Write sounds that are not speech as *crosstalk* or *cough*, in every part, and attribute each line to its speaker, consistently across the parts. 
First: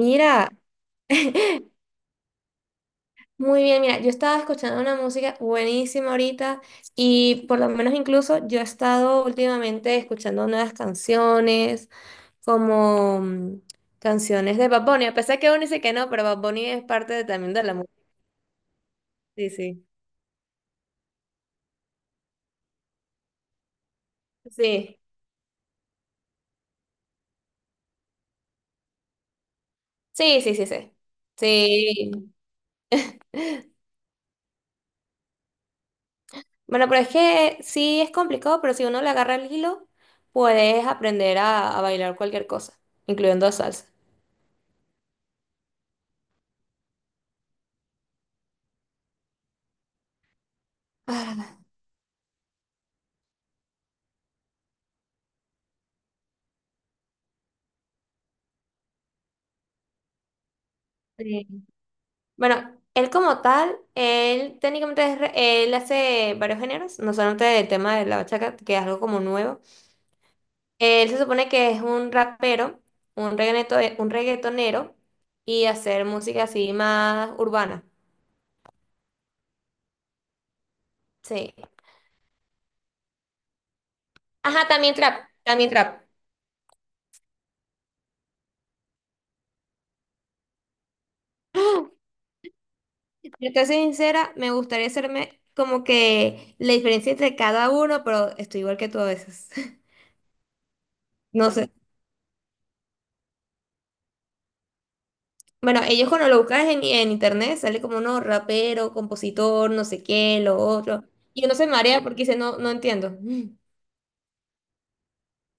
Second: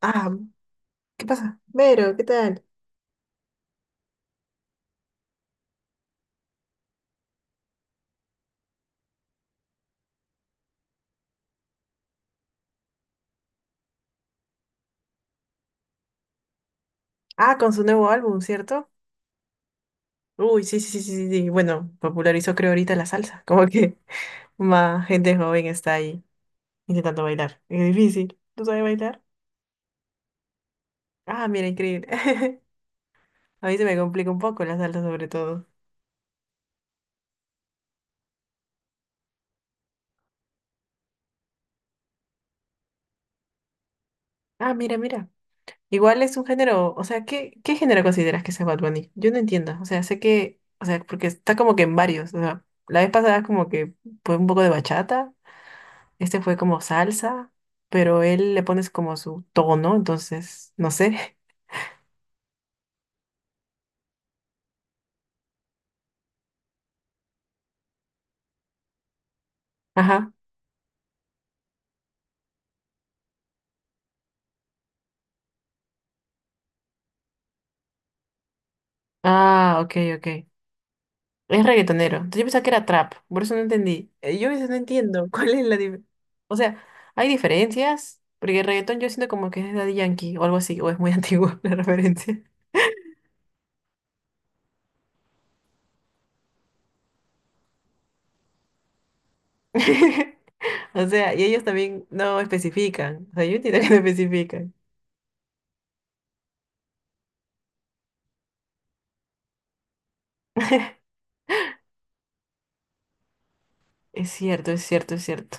Speaker 1: Ah, ¿qué
Speaker 2: *laughs*
Speaker 1: pasa? Vero, ¿qué tal?
Speaker 2: muy bien, mira, yo estaba escuchando una música buenísima ahorita y por lo menos incluso yo he estado últimamente escuchando nuevas canciones, como canciones de Bad Bunny, a pesar que uno dice que no, pero Bad Bunny es parte de- también
Speaker 1: Ah,
Speaker 2: de
Speaker 1: con
Speaker 2: la
Speaker 1: su
Speaker 2: música.
Speaker 1: nuevo álbum, ¿cierto?
Speaker 2: Sí, sí.
Speaker 1: Uy, sí, sí, sí, sí, sí. Sí. Bueno, popularizó creo ahorita la salsa. Como que *laughs*
Speaker 2: Sí,
Speaker 1: más gente joven está ahí intentando bailar. Es difícil. ¿No sabe bailar?
Speaker 2: sí, sí, sí, sí.
Speaker 1: Ah, mira, increíble.
Speaker 2: Sí.
Speaker 1: *laughs* A mí se me complica un poco la salsa sobre todo.
Speaker 2: Bueno, pero es que sí es complicado, pero si uno le agarra el hilo, puedes aprender a bailar cualquier cosa, incluyendo salsa.
Speaker 1: Ah, mira, mira. Igual es un género, o sea, ¿qué género consideras que sea Bad Bunny? Yo no entiendo. O sea, sé que, o sea, porque
Speaker 2: Ah,
Speaker 1: está como que en varios. O sea, la vez pasada como que fue un poco de bachata. Este fue como salsa, pero él le pones como su tono, entonces, no sé.
Speaker 2: sí. Bueno, él como tal, él técnicamente es re- él hace varios géneros, no solamente el tema de la bachaca que es algo como nuevo.
Speaker 1: *laughs* Ajá.
Speaker 2: Él se supone que es un rapero, un reggaeto, un reggaetonero y hacer música así más urbana.
Speaker 1: Ah, ok, ok.
Speaker 2: Sí.
Speaker 1: Es reggaetonero. Entonces yo pensaba que era trap, por eso no entendí. Yo a
Speaker 2: Ajá,
Speaker 1: veces no
Speaker 2: también
Speaker 1: entiendo
Speaker 2: trap,
Speaker 1: *laughs* cuál es
Speaker 2: también
Speaker 1: la
Speaker 2: trap.
Speaker 1: diferencia. O sea, hay diferencias, porque el reggaetón yo siento como que es de Daddy Yankee o algo así, o es muy *laughs* antiguo la referencia.
Speaker 2: Yo te soy sincera, me gustaría hacerme como que la diferencia entre cada uno, pero estoy igual que tú a veces. *laughs*
Speaker 1: *laughs* O sea, y
Speaker 2: No
Speaker 1: ellos
Speaker 2: sé.
Speaker 1: también no especifican. O sea, yo entiendo que no especifican.
Speaker 2: Bueno, ellos cuando lo buscas en internet sale como uno rapero, compositor, no sé qué, lo otro. Y uno se marea porque dice, no, no entiendo. *laughs*
Speaker 1: Es cierto, es cierto, es cierto.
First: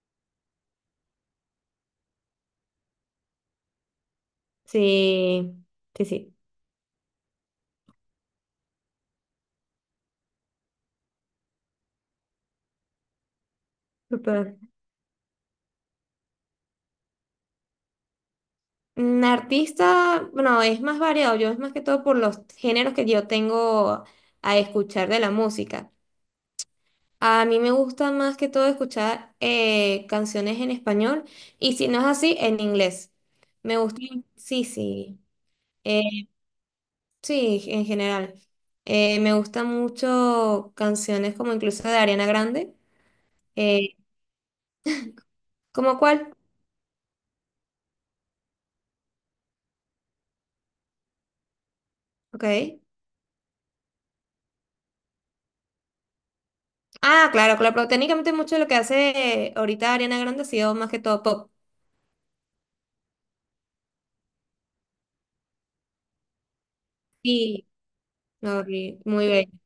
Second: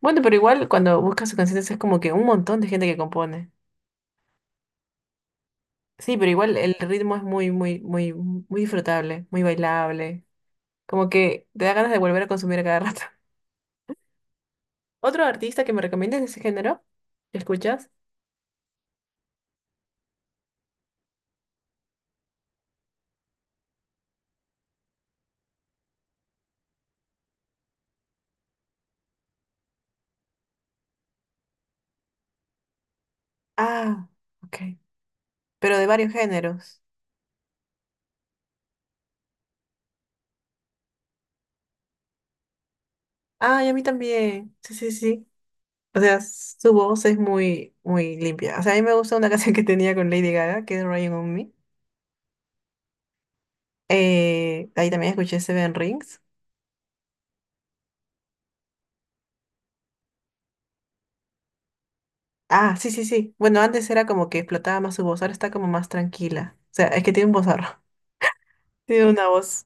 Speaker 1: Bueno, pero igual cuando buscas sus canciones es como que un montón de gente que compone.
Speaker 2: Sí, sí,
Speaker 1: Sí, pero
Speaker 2: sí.
Speaker 1: igual el ritmo es muy, muy, muy, muy disfrutable, muy bailable. Como que te da ganas de volver a consumir a cada rato.
Speaker 2: Súper.
Speaker 1: *laughs* ¿Otro artista que me recomiendes de ese género? ¿Lo escuchas?
Speaker 2: Artista, bueno, es más variado. Yo es más que todo por los géneros que yo tengo a escuchar de la música. A mí me gusta más que todo escuchar canciones en español y si no es así, en inglés. Me gusta,
Speaker 1: Ah, ok.
Speaker 2: sí, sí.
Speaker 1: Pero de varios géneros.
Speaker 2: Sí, en general. Me gustan mucho canciones como incluso de Ariana Grande.
Speaker 1: Ah, y a mí
Speaker 2: Eh,
Speaker 1: también. Sí, sí, sí.
Speaker 2: ¿Cómo
Speaker 1: O sea,
Speaker 2: cuál?
Speaker 1: su voz es muy, muy limpia. O sea, a mí me gusta una *laughs* canción que tenía con Lady Gaga, que es Ryan on Me.
Speaker 2: Ok.
Speaker 1: Ahí también escuché Seven Rings.
Speaker 2: Ah, claro, claro, pero técnicamente mucho de lo que hace ahorita Ariana Grande ha sido más que todo pop.
Speaker 1: Ah, sí, sí, sí. Bueno, antes era como que explotaba más su voz, ahora está como más tranquila. O sea, es que tiene un vozarrón.
Speaker 2: Sí, no, y
Speaker 1: Tiene
Speaker 2: muy
Speaker 1: una
Speaker 2: bien.
Speaker 1: voz.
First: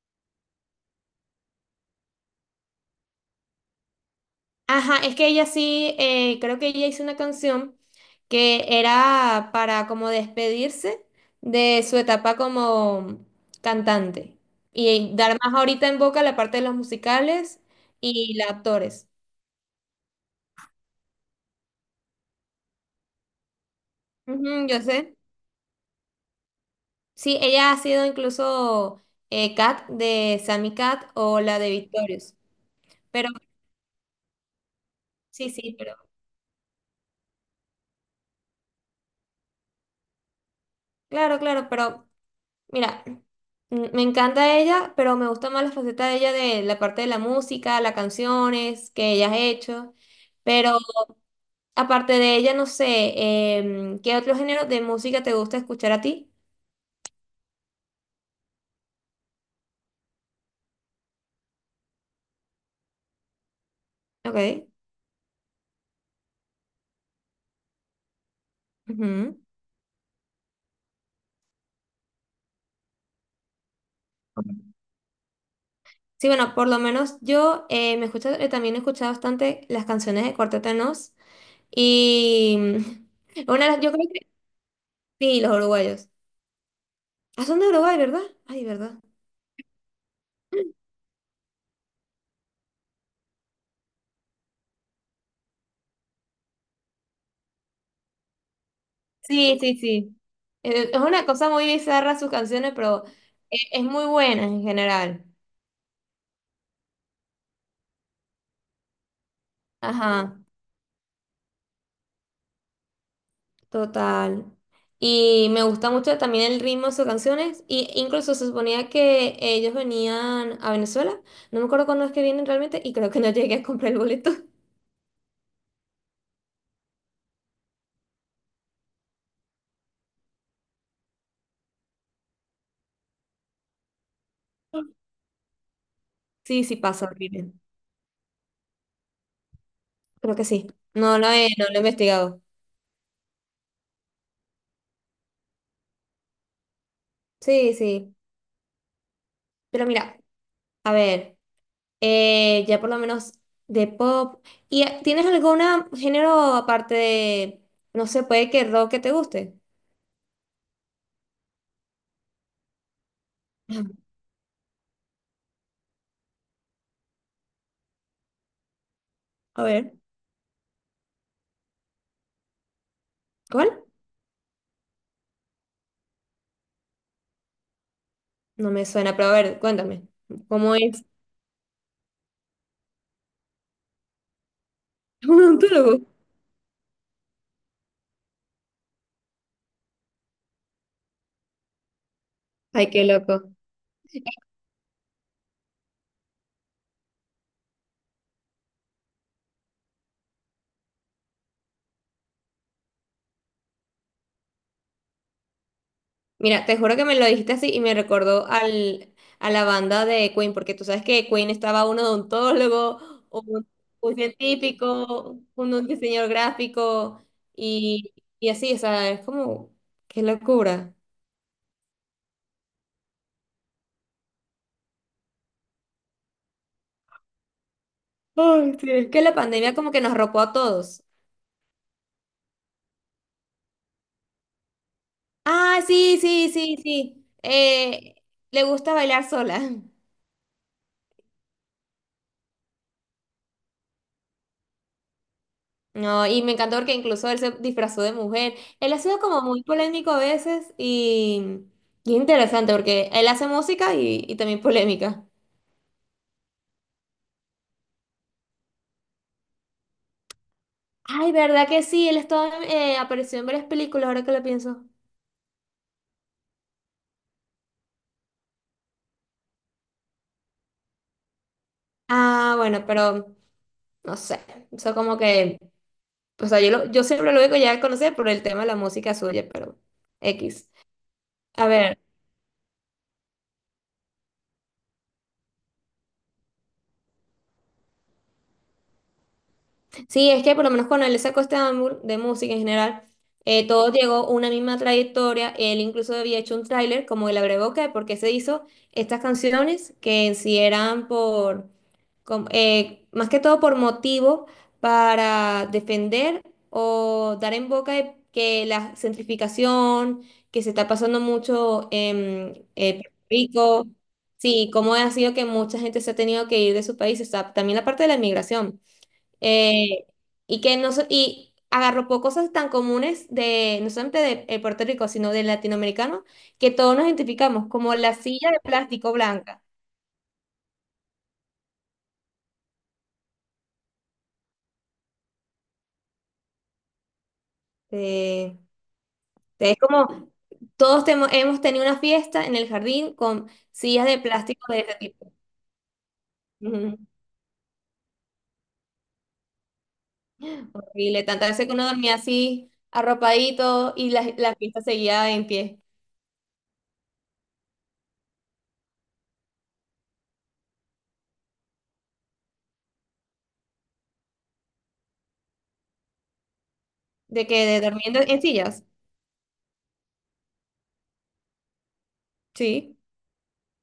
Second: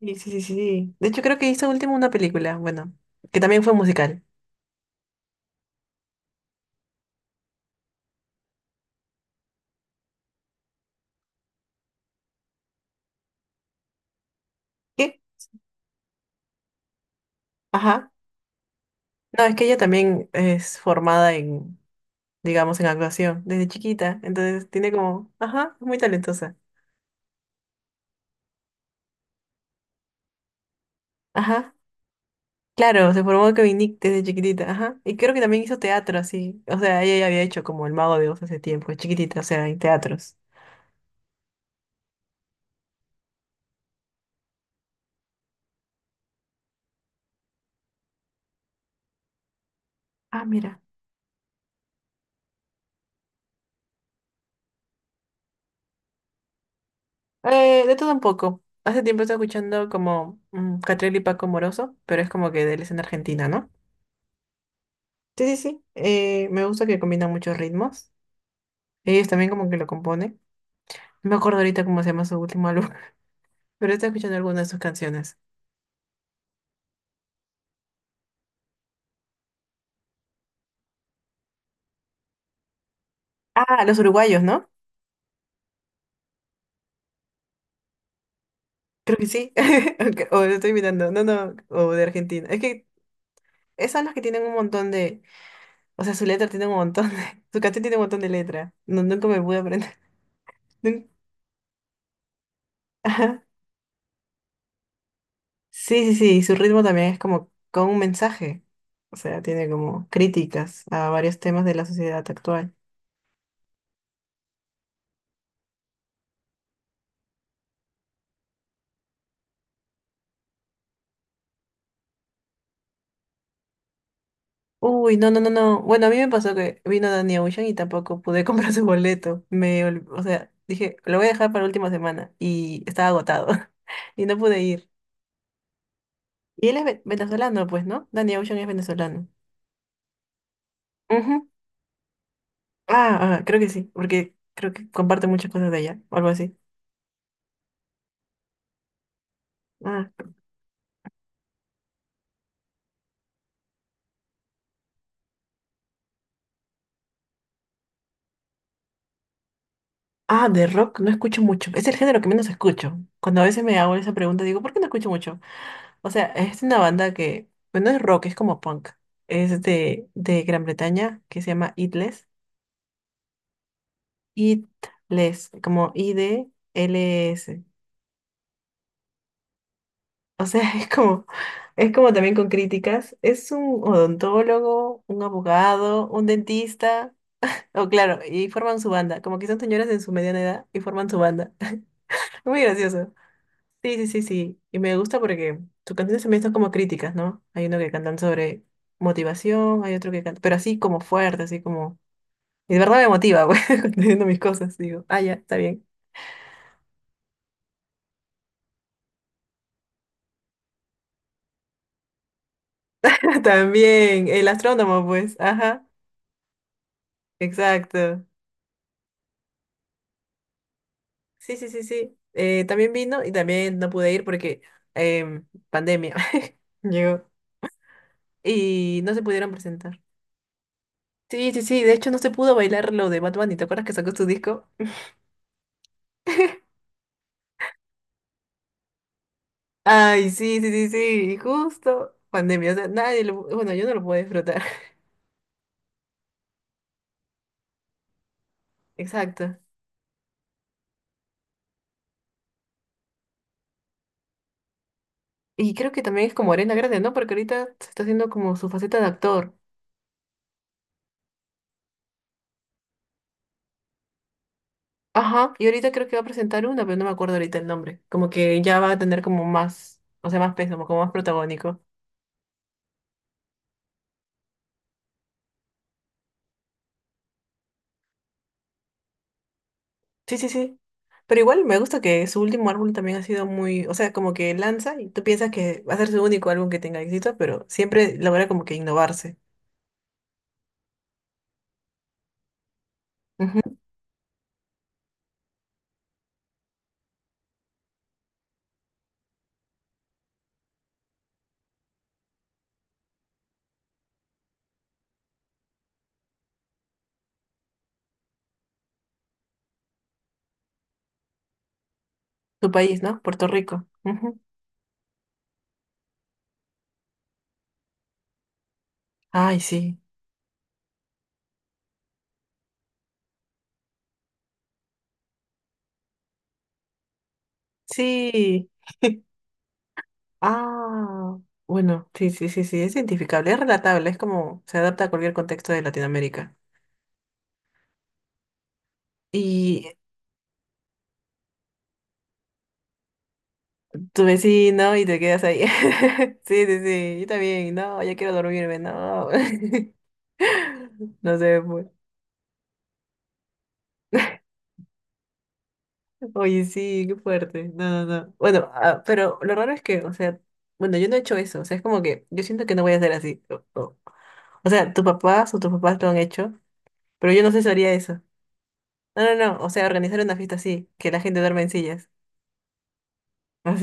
Speaker 1: Sí, sí, sí, sí. Sí. De hecho, creo que hizo último una película, bueno, que también fue musical.
Speaker 2: Ajá, es que ella sí, creo que ella hizo una canción que era para como despedirse de su etapa como cantante y
Speaker 1: ¿Qué?
Speaker 2: dar más ahorita en boca la parte de los musicales
Speaker 1: Ajá.
Speaker 2: y los actores.
Speaker 1: No, es que ella también es formada en, digamos, en actuación desde chiquita.
Speaker 2: Ujú,
Speaker 1: Entonces
Speaker 2: yo
Speaker 1: tiene
Speaker 2: sé.
Speaker 1: como, ajá, es muy talentosa.
Speaker 2: Sí, ella ha sido incluso Kat de Sammy Cat o la de
Speaker 1: Ajá.
Speaker 2: Victorious.
Speaker 1: Claro, se
Speaker 2: Pero
Speaker 1: formó con Nick desde chiquitita, ajá. Y creo que
Speaker 2: sí,
Speaker 1: también
Speaker 2: sí,
Speaker 1: hizo
Speaker 2: pero
Speaker 1: teatro, así. O sea, ella ya había hecho como El Mago de Oz hace tiempo, chiquitita, o sea, en teatros.
Speaker 2: claro, pero mira, me encanta ella, pero me gusta más la faceta de ella de la parte de la música, las canciones que ella ha hecho.
Speaker 1: Ah,
Speaker 2: Pero
Speaker 1: mira.
Speaker 2: aparte de ella, no sé, ¿qué otro género de música te gusta escuchar a ti?
Speaker 1: De todo un poco. Hace tiempo estoy escuchando como Catriel y Paco Moroso, pero es como que de él es en Argentina, ¿no?
Speaker 2: Ok.
Speaker 1: Sí, sí, sí. Me gusta que combina muchos ritmos. Ellos
Speaker 2: Ujú.
Speaker 1: también como que lo componen. No me acuerdo ahorita cómo se llama su último álbum, *laughs* pero estoy escuchando algunas de sus canciones.
Speaker 2: Sí, bueno, por lo menos yo me escucho, también he escuchado bastante las canciones de Cuarteto de Nos. Y
Speaker 1: Ah,
Speaker 2: yo
Speaker 1: los
Speaker 2: creo que
Speaker 1: uruguayos, ¿no?
Speaker 2: sí, los uruguayos. Ah, son de Uruguay, ¿verdad? Ay, ¿verdad?
Speaker 1: Creo que sí. *laughs* Aunque... O lo estoy mirando. No, no. O de Argentina. Es que esas son las que tienen un montón de... O sea, su letra tiene un montón de... *laughs* Su canción tiene un montón de letra. No, nunca me pude
Speaker 2: Sí, sí,
Speaker 1: aprender.
Speaker 2: sí.
Speaker 1: *laughs*
Speaker 2: Es
Speaker 1: Nun-
Speaker 2: una cosa muy bizarra sus canciones, pero
Speaker 1: Ajá.
Speaker 2: es muy buena en general.
Speaker 1: Sí, sí, sí. Y su ritmo también es como con un mensaje. O sea, tiene como
Speaker 2: Ajá,
Speaker 1: críticas a varios temas de la sociedad actual.
Speaker 2: total. Y me gusta mucho también el ritmo de sus canciones. Y incluso se suponía que ellos venían a Venezuela. No me acuerdo cuándo es que vienen realmente y creo que no *laughs* llegué a comprar el boleto.
Speaker 1: Uy, no, no, no, no. Bueno, a mí me pasó que vino Danny Ocean y tampoco pude *laughs* comprar su boleto. Me, o sea, dije, lo voy a dejar para la última semana y estaba agotado *laughs* y no pude ir.
Speaker 2: Sí,
Speaker 1: Y él
Speaker 2: sí
Speaker 1: es
Speaker 2: pasa, horrible.
Speaker 1: venezolano, pues, ¿no? Danny Ocean es venezolano.
Speaker 2: Creo que sí.
Speaker 1: Ujú.
Speaker 2: No lo he investigado.
Speaker 1: Ah, ah, creo que sí, porque creo que comparte muchas cosas de allá, o algo así.
Speaker 2: Sí, sí. Pero mira, a ver. Ya por lo menos de pop. ¿Y tienes algún género aparte de, no sé, puede que rock que te guste?
Speaker 1: Ah, de rock no escucho mucho. Es el género que menos escucho. Cuando a veces me
Speaker 2: Ah,
Speaker 1: hago esa pregunta, digo, ¿por qué no escucho mucho? O sea, es una banda que, bueno, es rock, es como punk. Es
Speaker 2: a ver,
Speaker 1: de Gran Bretaña, que se llama Itless.
Speaker 2: ¿cuál?
Speaker 1: Itless, como IDLS.
Speaker 2: No me suena, pero a ver, cuéntame,
Speaker 1: O sea, *laughs*
Speaker 2: ¿cómo es
Speaker 1: es como también con críticas. Es un odontólogo, un
Speaker 2: *laughs* un odontólogo?
Speaker 1: abogado, un dentista. Oh, claro, y forman su banda. Como que son señoras en su mediana edad y forman su banda. *laughs* Muy
Speaker 2: Ay, qué
Speaker 1: gracioso.
Speaker 2: loco.
Speaker 1: Sí, sí, sí, sí. Y me gusta porque sus canciones también son como críticas, ¿no? Hay uno que cantan sobre motivación, hay otro que canta, pero así como fuerte, así como... Y de verdad me motiva, *laughs* pues, cuando estoy viendo mis cosas, digo, ah, ya, está bien.
Speaker 2: Mira, te juro que me lo dijiste así y me recordó a la banda de Queen, porque tú sabes que Queen estaba un odontólogo,
Speaker 1: *laughs*
Speaker 2: un, un
Speaker 1: También, el astrónomo, pues,
Speaker 2: científico,
Speaker 1: ajá,
Speaker 2: un diseñador gráfico y,
Speaker 1: exacto.
Speaker 2: y así, o sea, es como, qué locura.
Speaker 1: Sí, sí, sí, sí. También vino y también no pude ir porque pandemia *laughs* llegó
Speaker 2: Ay, sí,
Speaker 1: y
Speaker 2: es
Speaker 1: no
Speaker 2: que
Speaker 1: se
Speaker 2: la
Speaker 1: pudieron
Speaker 2: pandemia como
Speaker 1: presentar.
Speaker 2: que nos ropó a todos.
Speaker 1: Sí, sí, sí, de hecho no se pudo bailar lo de Bad Bunny, ¿te acuerdas que sacó su disco?
Speaker 2: Ah, sí, sí,
Speaker 1: *laughs*
Speaker 2: sí, sí. Le gusta bailar sola.
Speaker 1: Ay, sí, sí, sí, sí, y justo pandemia, o sea, nadie lo, bueno, yo no lo puedo disfrutar, *laughs*
Speaker 2: No, y me encantó porque incluso él se disfrazó de mujer. Él ha sido como
Speaker 1: exacto.
Speaker 2: muy polémico a veces y es interesante porque él hace música y también polémica.
Speaker 1: Y creo que también es como Arena Grande, ¿no? Porque ahorita se está haciendo como su faceta de actor.
Speaker 2: Ay, ¿verdad que sí? Él estaba, apareció en varias películas, ahora que lo pienso.
Speaker 1: Ajá, y ahorita creo que va a presentar una, pero no me acuerdo ahorita el nombre. Como que ya va a tener como más, o sea, más peso, como más protagónico.
Speaker 2: Ah, bueno, pero no sé. Eso como que, o sea, yo siempre lo digo ya a conocer por el tema de la música suya, pero
Speaker 1: Sí, sí,
Speaker 2: X.
Speaker 1: sí. Pero igual
Speaker 2: A
Speaker 1: me
Speaker 2: ver.
Speaker 1: gusta que su último álbum también ha sido muy, o sea, como que lanza y tú piensas que va a ser su único álbum que tenga éxito, pero siempre logra como que innovarse.
Speaker 2: Sí, es que por lo menos con él sacó este álbum de música en general,
Speaker 1: Ujú.
Speaker 2: todo llegó a una misma trayectoria. Él incluso había hecho un tráiler, como él agregó que, porque se hizo estas canciones que en sí eran más que todo por motivo para defender o dar en boca de que la centrificación que se está pasando mucho en
Speaker 1: Tu país,
Speaker 2: Puerto
Speaker 1: ¿no? Puerto Rico.
Speaker 2: Rico,
Speaker 1: Ujú.
Speaker 2: sí, cómo ha sido que mucha gente se ha tenido que ir de su país, o sea, también la parte de la inmigración.
Speaker 1: Ay, sí.
Speaker 2: Eh, y que no so- Y agarró cosas tan comunes de, no solamente de Puerto Rico, sino del latinoamericano, que todos nos identificamos, como la silla de
Speaker 1: Sí.
Speaker 2: plástico blanca.
Speaker 1: Ah, bueno, sí, sí, sí, sí, es identificable, es relatable, es como se adapta a cualquier contexto de Latinoamérica.
Speaker 2: Eh, es
Speaker 1: Y
Speaker 2: como hemos tenido una fiesta en el jardín con sillas de
Speaker 1: tu
Speaker 2: plástico de ese
Speaker 1: vecino y te
Speaker 2: tipo.
Speaker 1: quedas ahí. *laughs* Sí, sí,
Speaker 2: Ujú.
Speaker 1: sí, yo también, no, ya quiero dormirme, no. *laughs*
Speaker 2: Horrible,
Speaker 1: No
Speaker 2: tantas
Speaker 1: sé,
Speaker 2: veces que
Speaker 1: pues.
Speaker 2: uno dormía así, arropadito, y la
Speaker 1: *laughs*
Speaker 2: fiesta seguía en pie,
Speaker 1: Oye, sí, qué fuerte. No, no, no. Bueno, ah, pero lo raro es que, o sea, bueno, yo no he hecho eso, o sea, es como que yo siento que no voy a hacer así. O, o sea, tus papás o tus papás lo han hecho, pero yo
Speaker 2: de
Speaker 1: no sé
Speaker 2: que
Speaker 1: si
Speaker 2: de,
Speaker 1: haría
Speaker 2: durmiendo
Speaker 1: eso.
Speaker 2: en sillas.
Speaker 1: No, no, no, o sea, organizar una fiesta así, que la gente duerma en sillas.
Speaker 2: Sí.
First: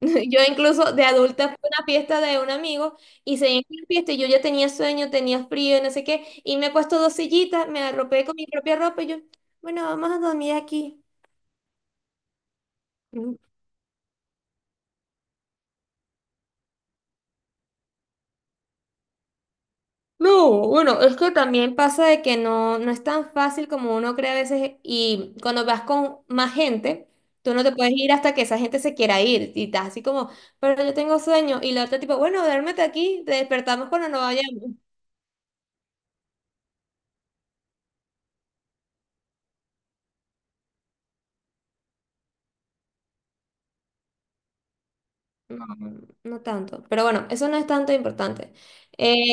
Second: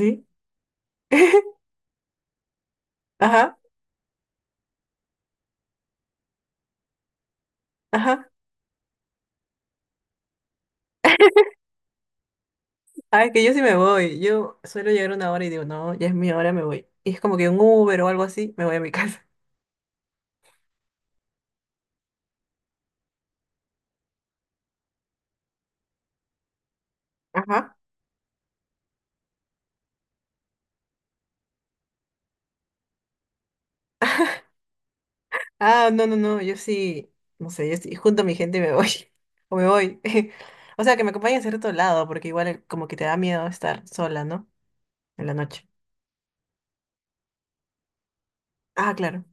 Speaker 2: *laughs* Yo incluso de adulta fui
Speaker 1: *laughs*
Speaker 2: a una fiesta de un amigo y se
Speaker 1: Ajá,
Speaker 2: en la fiesta y yo ya tenía sueño, tenía frío, no sé qué, y me he puesto dos sillitas, me arropé
Speaker 1: ajá.
Speaker 2: con mi propia ropa y yo, bueno, vamos a dormir aquí.
Speaker 1: Ay,
Speaker 2: Mm.
Speaker 1: que yo sí me voy. Yo suelo llegar una hora y digo, no, ya es mi hora, me voy. Y es como que un Uber o algo así, me voy a mi casa.
Speaker 2: No, bueno, es que también pasa de que no, no es tan fácil como uno cree a veces y cuando vas con más gente, tú no te
Speaker 1: Ajá.
Speaker 2: puedes ir hasta que esa gente se quiera ir y estás así como, pero yo tengo sueño y la otra tipo, bueno, duérmete aquí, te despertamos cuando nos
Speaker 1: *laughs*
Speaker 2: vayamos.
Speaker 1: Ah, no, no, no, yo sí, no sé, yo sí, junto a mi gente y me voy. *laughs* O me voy. *laughs* O sea, que me acompañen a cierto lado, porque igual como que te da miedo estar sola, ¿no? En la
Speaker 2: No,
Speaker 1: noche.
Speaker 2: no no tanto. Pero bueno, eso no es tanto importante.
Speaker 1: Ah,
Speaker 2: Eh,
Speaker 1: claro,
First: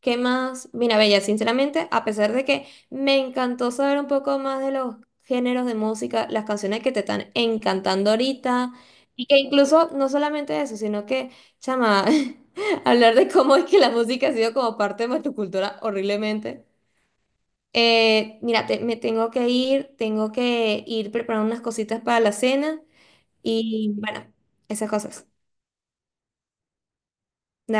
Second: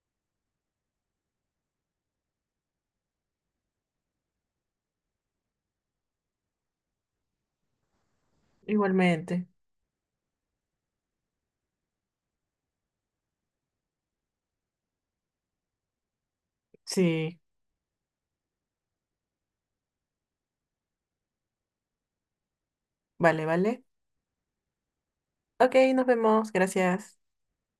Speaker 2: ¿Qué más? Mira, Bella, sinceramente, a pesar de que me encantó saber un poco más de los géneros de música, las canciones que te están encantando ahorita, y que
Speaker 1: igualmente.
Speaker 2: incluso no solamente eso, sino que, chama, *laughs* hablar de cómo es que la música ha sido como parte de nuestra cultura horriblemente.
Speaker 1: Sí,
Speaker 2: Mira, me tengo que ir preparando unas cositas para la cena
Speaker 1: vale, vale.
Speaker 2: y bueno, esas cosas.
Speaker 1: Ok, nos vemos, gracias.
Speaker 2: Dale.